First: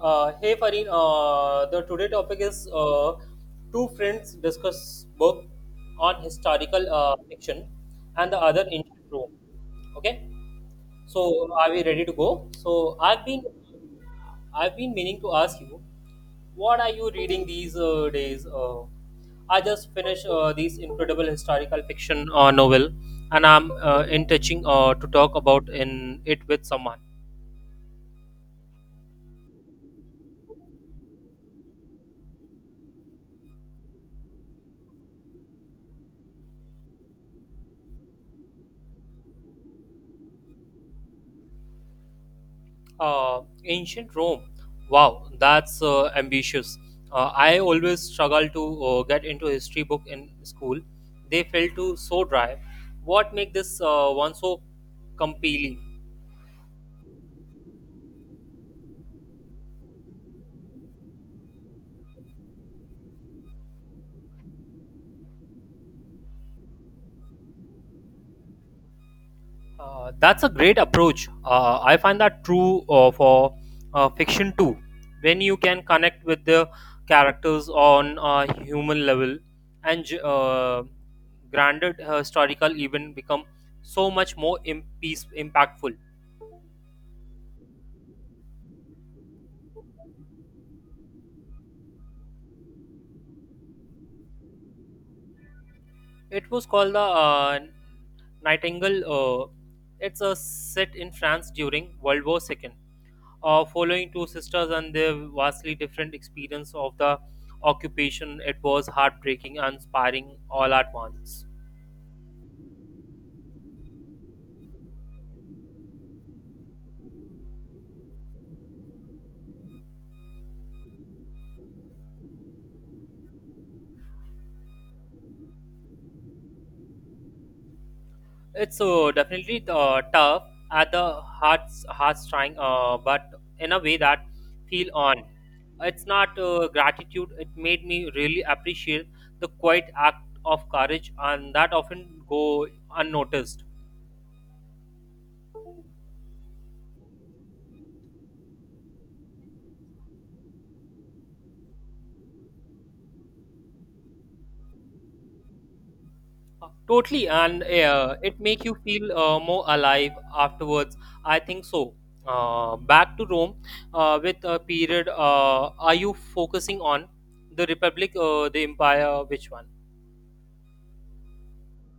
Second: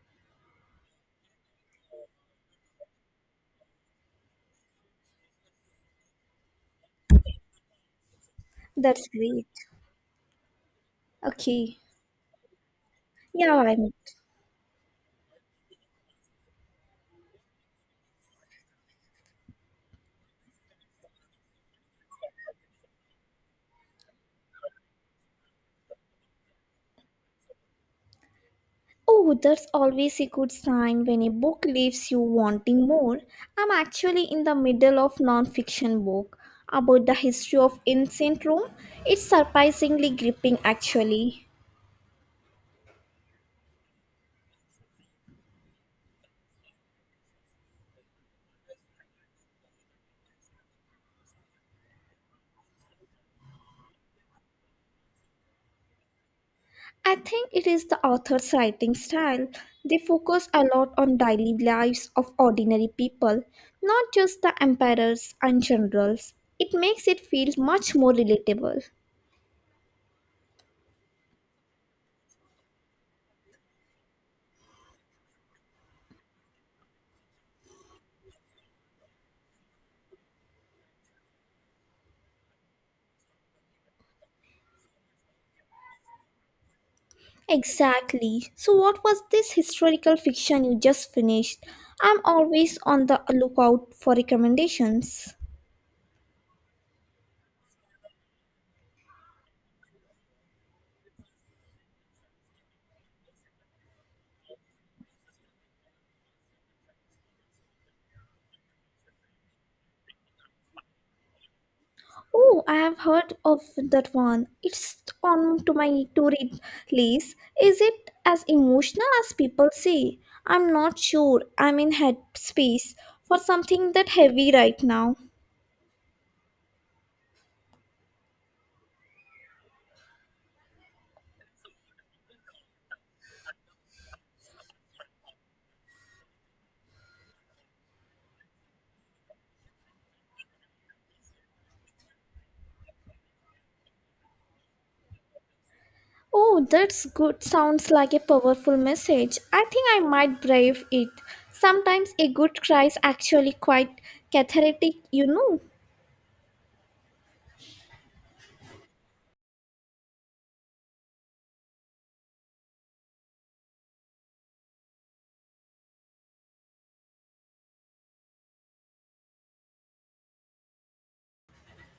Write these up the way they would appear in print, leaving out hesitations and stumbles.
Hey Farin, the today topic is two friends discuss book on historical fiction and the other That's ancient Rome. great. Okay, so are Okay. we ready to go? So I've been Yeah, I'm. I've been meaning to ask you, what are you reading these days? I just finished this incredible historical fiction novel, and I'm in touching to talk about in it with someone. Oh, that's always a good sign when a book leaves you wanting more. I'm actually in the middle of non-fiction book about the history of ancient Rome. It's surprisingly gripping actually. Ancient Rome. Wow, that's ambitious. I always struggle to get into history book in school. They felt too so dry. What make this one so compelling? I think it is the author's writing style. They focus a lot on daily lives of ordinary people, not just the emperors and generals. It makes it feel much more relatable. That's a great approach. I find that true for fiction too. When you can connect with the characters on a human level, and granted historical event become so much more impactful. Exactly. So, what was this historical fiction you just finished? I'm always on the lookout for recommendations. It was called the Nightingale. It's a set in France during World War II, following two sisters and their vastly different experience of the occupation. It was heartbreaking and inspiring all at once. Oh, I have heard of that one. It's on to my to read list. Is it as emotional as people say? I'm not sure. I'm in headspace for something that heavy right now. It's so definitely tough at the heart's trying, but in a way that feel on. It's not gratitude. It made me really appreciate the quiet act of courage, and that often go unnoticed. Oh, that's good. Sounds like a powerful message. I think I might brave it. Sometimes a good cry is actually quite cathartic. Totally, and it make you feel more alive afterwards. I think so. Back to Rome with a period. Are you focusing on the Republic, the Empire, which one?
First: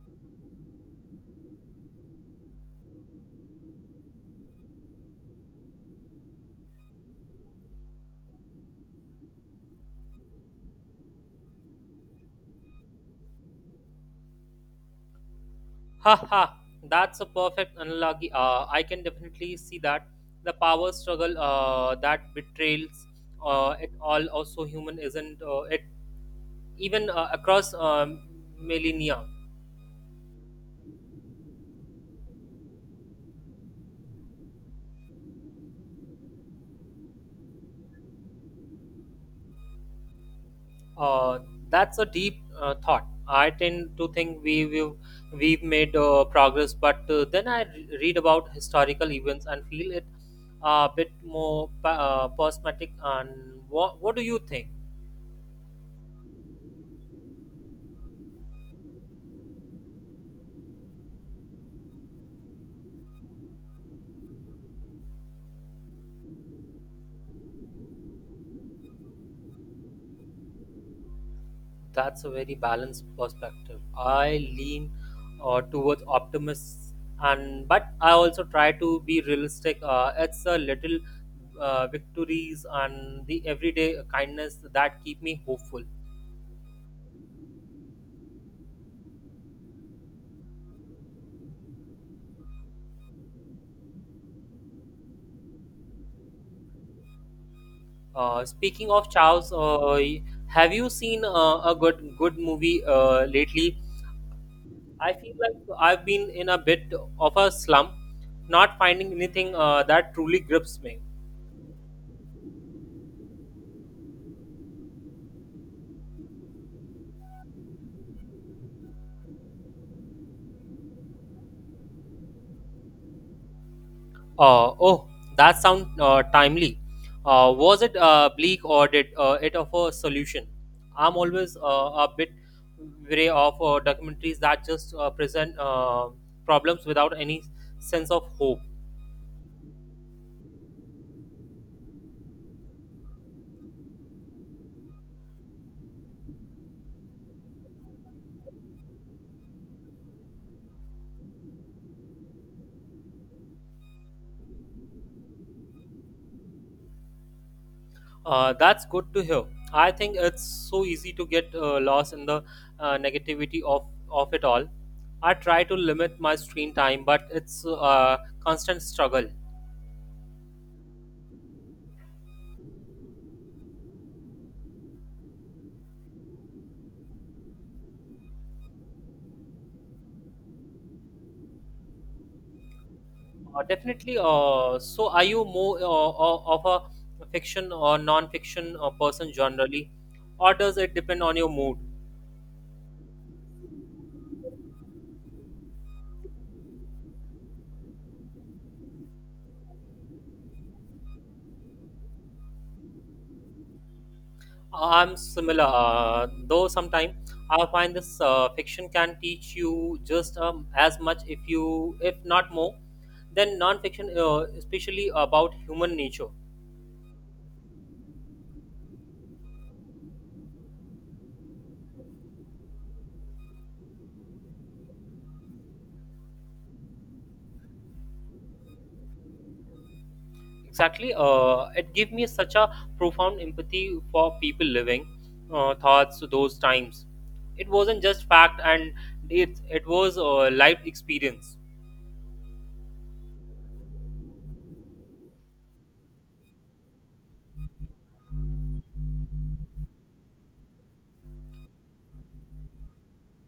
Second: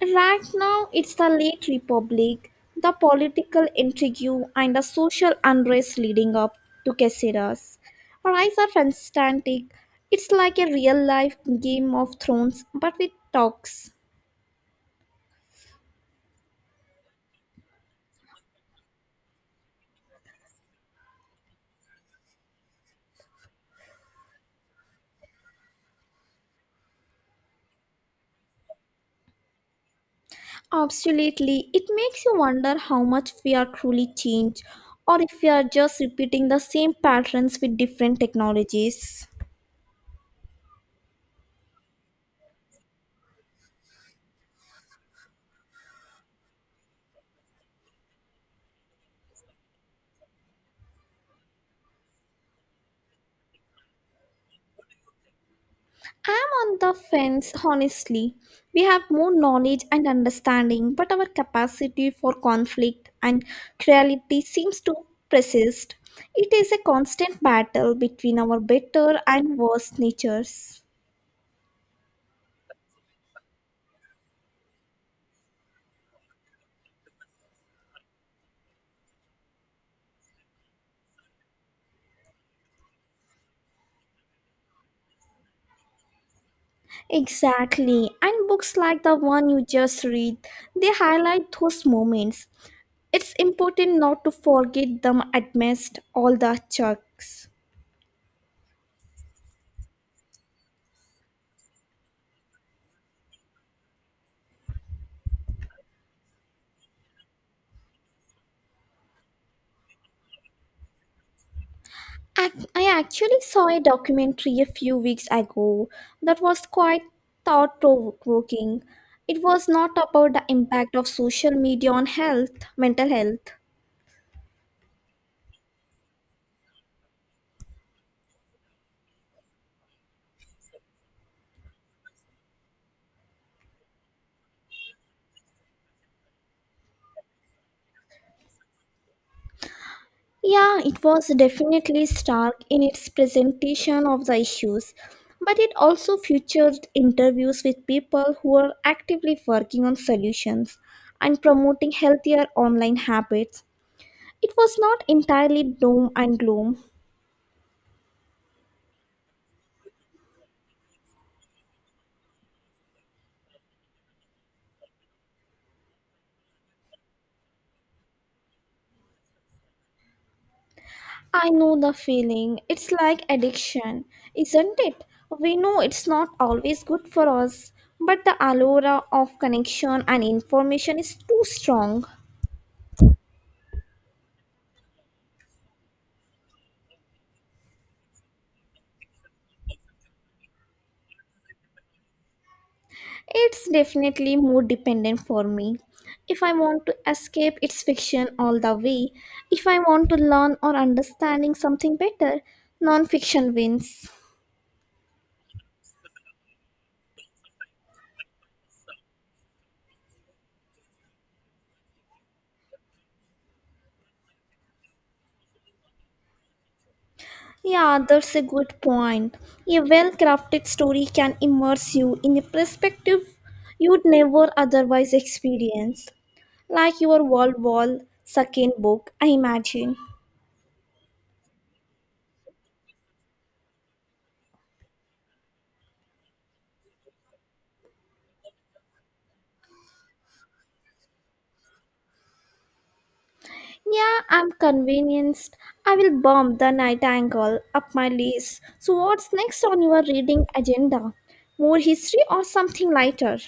Right now, it's the late republic, the political intrigue, and the social unrest leading up to Caceres. Rise of Constantine. It's like a real life Game of Thrones, but with talks. Ha ha! That's a perfect analogy. I can definitely see that the power struggle that betrays it all also human isn't it even across millennia. Absolutely. It makes you wonder how much we are truly changed, or if we are just repeating the same patterns with different technologies. Uh, that's a deep thought. I tend to think we've made progress, but then I read about historical events and feel it a bit more prismatic. And what do you think? I'm on the fence, honestly. We have more knowledge and understanding, but our capacity for conflict and cruelty seems to persist. It is a constant battle between our better and worse natures. That's a very balanced perspective. I lean towards optimists, and but I also try to be realistic. It's a little victories and the everyday kindness that keep me hopeful. Exactly. And books like the one you just read, they highlight those moments. It's important not to forget them amidst all the chunks. Speaking of Charles, have you seen a good movie lately? I feel like I've been in a bit of a slump, not finding anything that truly grips me. I actually saw a documentary a few weeks ago that was quite thought provoking. It was not about the impact of social media on health, mental health. Oh, that sounds timely. Was it bleak or did it offer a solution? I'm always a bit wary of documentaries that just present problems without any sense of hope. Yeah, it was definitely stark in its presentation of the issues, but it also featured interviews with people who are actively working on solutions and promoting healthier online habits. It was not entirely doom and gloom. That's good to hear. I think it's so easy to get lost in the negativity of it all. I try to limit my screen time, but it's a constant struggle. I know the feeling. It's like addiction, isn't it? We know it's not always good for us, but the allure of connection and information is too strong. Definitely. So, are you more of a fiction or non-fiction person generally, or does it depend on your mood? It's definitely mood dependent for me. If I want to escape, it's fiction all the way. If I want to learn or understanding something better, non-fiction wins. I'm similar, though sometimes I find this fiction can teach you just as much, if not more, than non-fiction, especially about human nature. Yeah, that's a good point. A well crafted story can immerse you in a perspective you'd never otherwise experience, like your World War second book, I imagine. Exactly. It gave me such a profound empathy for people living thoughts those times. It wasn't just fact, and it was a life experience. Yeah, I'm convinced I will bomb the Nightingale up my list. So, what's next on your reading agenda? More history or something lighter?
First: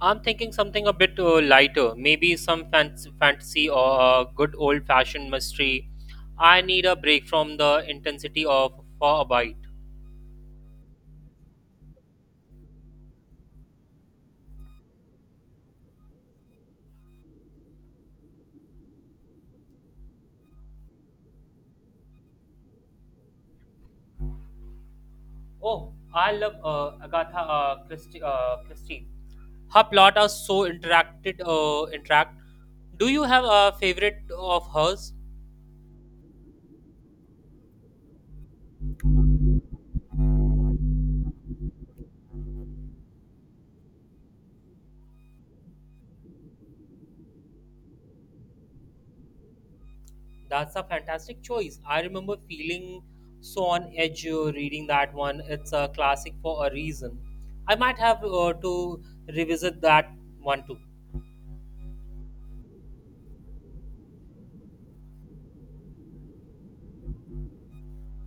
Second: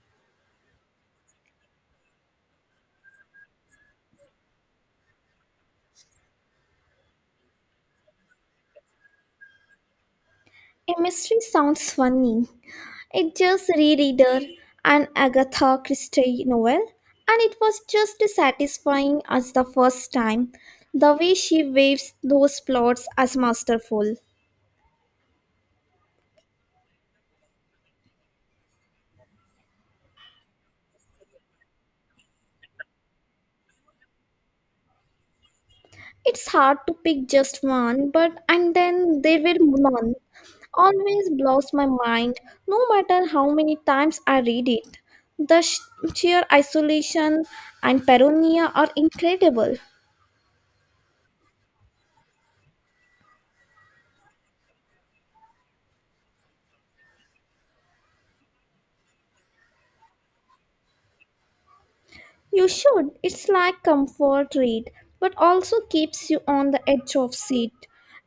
I'm thinking something a bit lighter, maybe some fantasy or a good old fashioned mystery. I need a break from the intensity of for a bite. A mystery sounds funny. It just rereader an Agatha Christie novel, and it was just as satisfying as the first time. The way she weaves those plots as masterful. Oh, I love Agatha Christie. Christie. Her plot are so interact. Do you have a favorite of hers? It's hard to pick just one, but and then there were none. Always blows my mind, no matter how many times I read it. The sheer isolation and paranoia are incredible. That's a fantastic choice. I remember feeling so on edge reading that one. It's a classic for a reason. I might have to revisit that one too. You should. It's like comfort read, but also keeps you on the edge of seat.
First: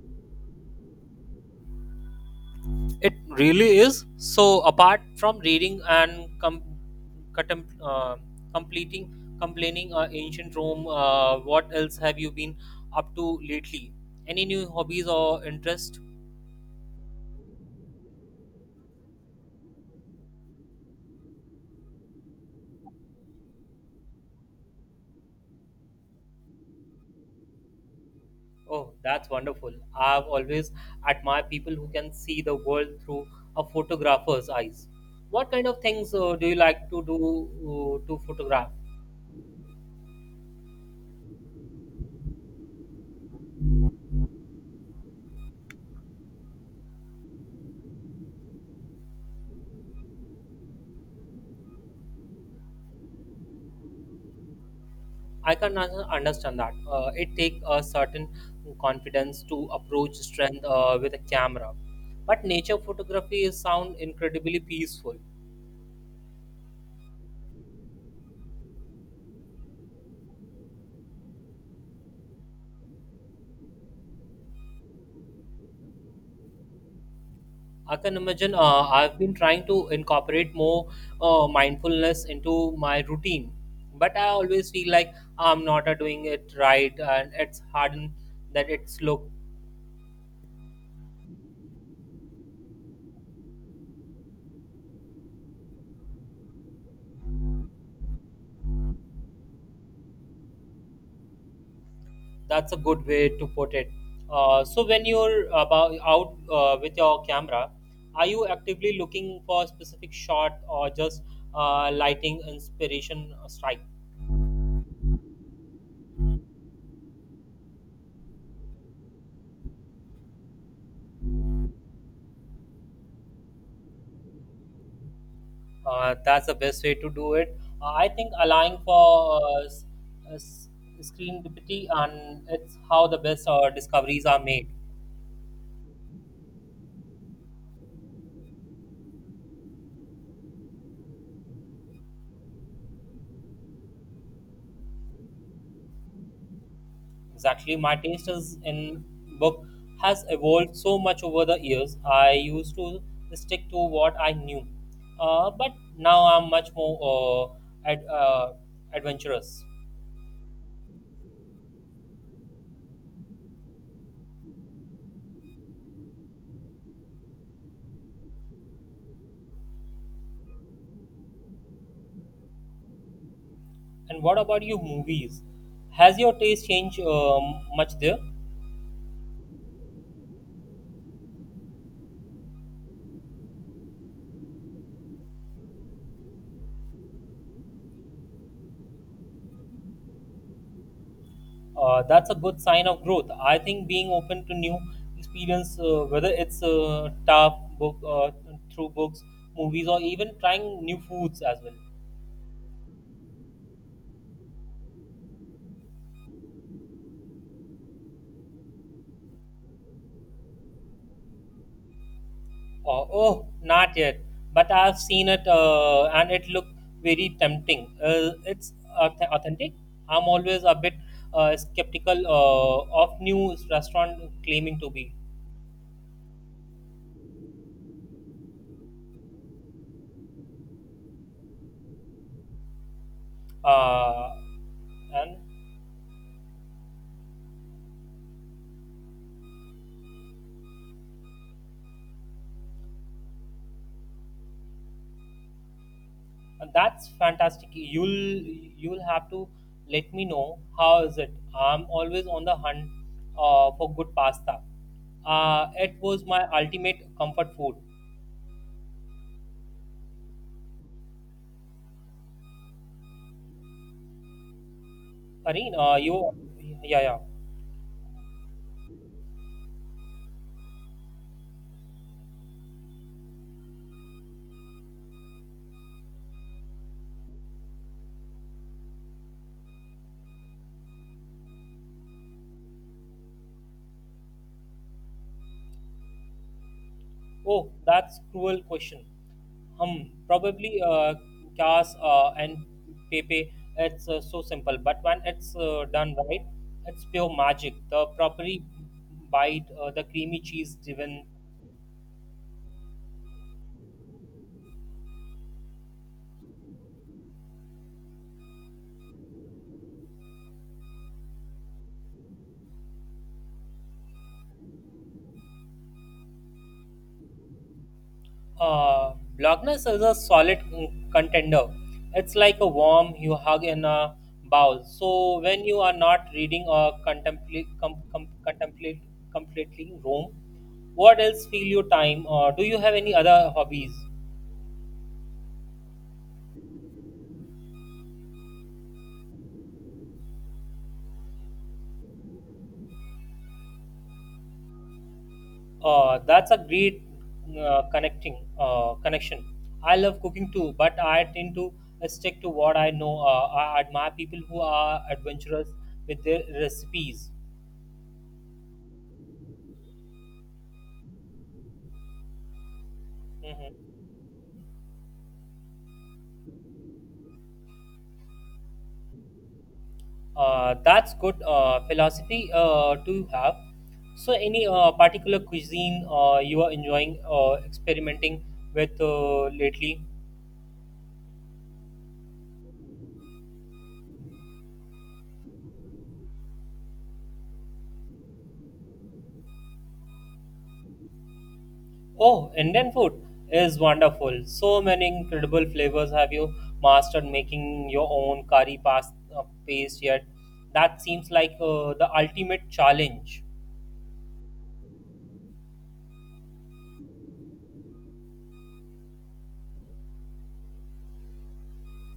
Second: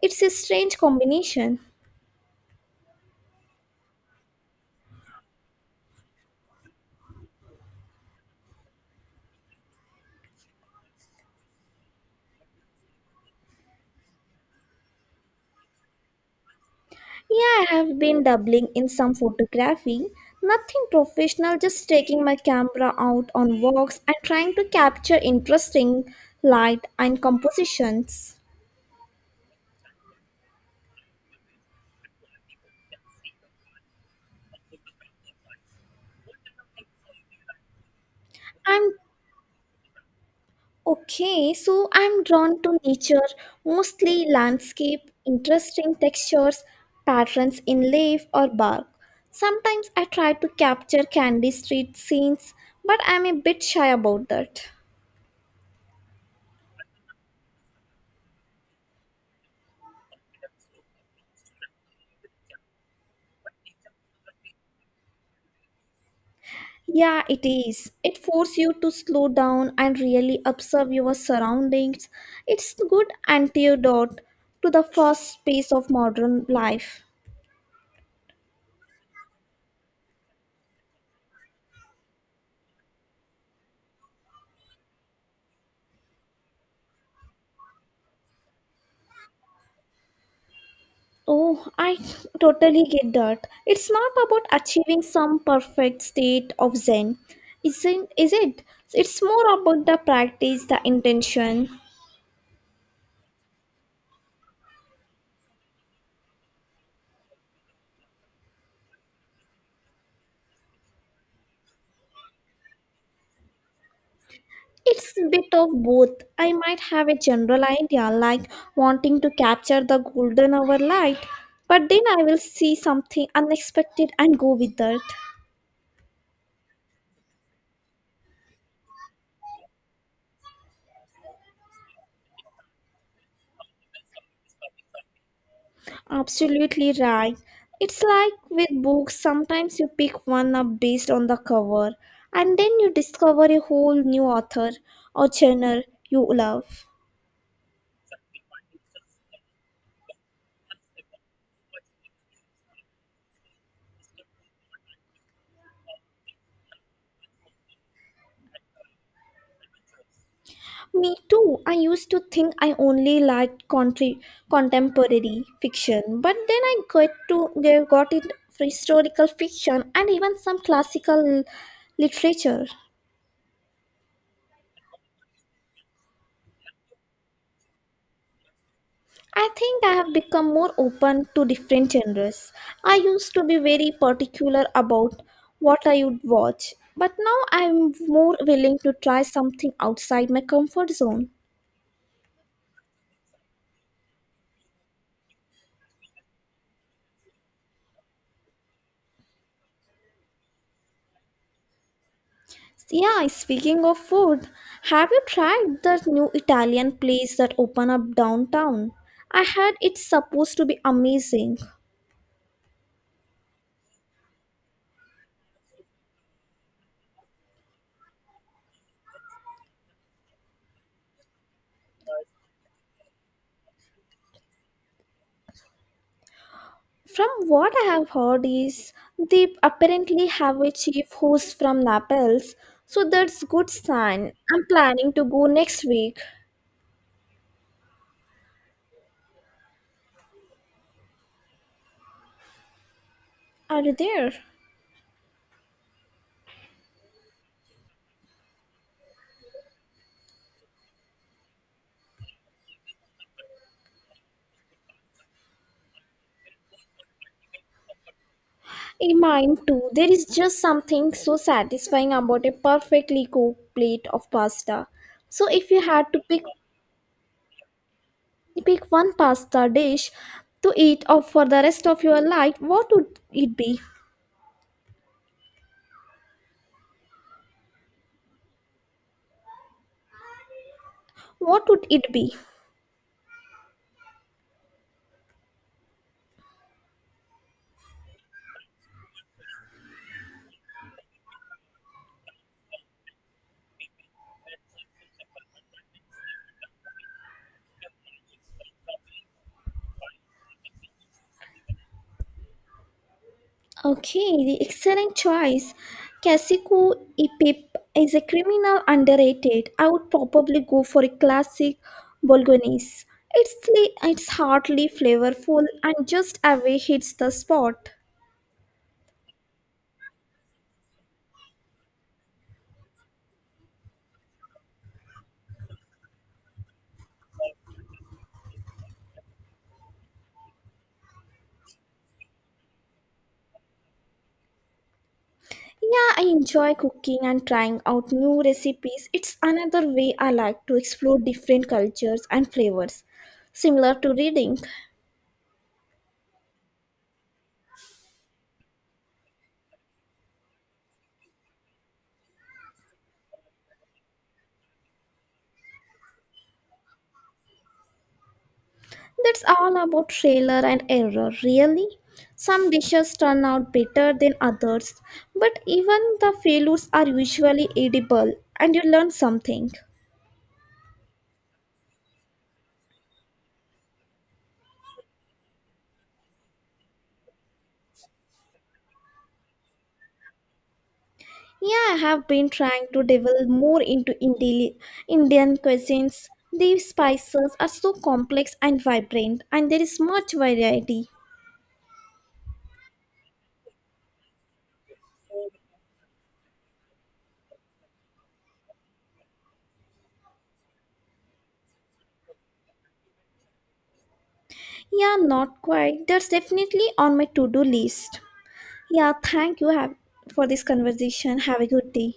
It's a strange combination. It really is. So, apart from reading and contem- uh, completing, complaining ancient Rome, what else have you been up to lately? Any new hobbies or interest? Yeah, I have been dabbling in some photography. Nothing professional, just taking my camera out on walks and trying to capture interesting light and compositions. Oh, that's wonderful. I've always admired people who can see the world through a photographer's eyes. What kind of things do you like to do to photograph? I'm Okay, so I'm drawn to nature, mostly landscape, interesting textures, patterns in leaf or bark. Sometimes I try to capture candy street scenes, but I'm a bit shy about that. I can understand that. It takes a certain confidence to approach strength with a camera. But nature photography is sound incredibly peaceful. Yeah, it is. It forces you to slow down and really observe your surroundings. It's good antidote to the fast pace of modern life. I can imagine I've been trying to incorporate more mindfulness into my routine, but I always feel like I'm not doing it right and it's hard that it's look. Oh, I totally get that. It's not about achieving some perfect state of Zen, isn't is it? It's more about the practice, the intention. That's a good way to put it. So when you're about out with your camera, are you actively looking for a specific shot or just lighting inspiration strike? It's a bit of both. I might have a general idea like wanting to capture the golden hour light, but then I will see something unexpected and go with that. That's the best way to do it. I think allowing for uh, s- screen deputy and it's how the best discoveries are made. Absolutely right. It's like with books, sometimes you pick one up based on the cover, and then you discover a whole new author or genre you love. Exactly, my taste is in book has evolved so much over the years. I used to stick to what I knew, but now I'm much more adventurous. Me too. I used to think I only liked country, contemporary fiction, but then I got it for historical fiction and even some classical literature. And what about you, movies? Has your taste changed much there? I think I have become more open to different genres. I used to be very particular about what I would watch, but now I'm more willing to try something outside my comfort zone. That's a good sign of growth. I think being open to new experience, whether it's tough book through books, movies, or even trying new foods as well. Yeah, speaking of food, have you tried that new Italian place that opened up downtown? I heard it's supposed to be amazing. Oh, not yet, but I've seen it and it looked very tempting. It's authentic. I'm always a bit skeptical of new restaurant claiming to be. From what I have heard is they apparently have a chief who's from Naples, so that's good sign. Uh, I'm planning to and go next week. Are you there? And that's fantastic. You'll have to let me know how is it. I'm always on the hunt for good pasta. It was my ultimate comfort food. In mine too. There is just something so satisfying about a perfectly cooked plate of pasta. So if Karin, you had to pick yeah, yeah. pick one pasta dish to eat of for the rest of your life, what would it be? What would it be? Oh, that's cruel question. Probably Cas and Pepe. It's so simple, but when it's done right, it's pure magic. The properly bite, the creamy cheese driven. Okay, the excellent choice. Kasiku Ipip is a criminal underrated. I would probably go for a classic Bolognese. It's heartily flavorful and just away hits the spot. Uh, Loch is a solid contender. It's like a warm you hug in a bowl. So when you are not reading or contemplate, completely Rome, what else fill your time? Do you have any other hobbies? Yeah, I enjoy cooking and trying out new recipes. It's another way I like to explore different cultures and flavors, similar to reading. That's a great connecting connection. I love cooking too, but I tend to stick to what I know. I admire people who are adventurous with their recipes. That's all about trailer and error, really. Some dishes turn out Mhm. better than others, but even the failures are usually edible and you learn something. That's good philosophy to have. So, any particular cuisine you are enjoying experimenting with lately? Yeah, I have been trying to delve more into Indian cuisines. These spices are so complex and vibrant, and there is much variety. Oh, Indian food is wonderful. So many incredible flavors. Have you mastered making your own curry pasta paste yet? That seems like the ultimate challenge. Yeah, not quite. That's definitely on my to do list. Yeah, thank you have, for this conversation. Have a good day.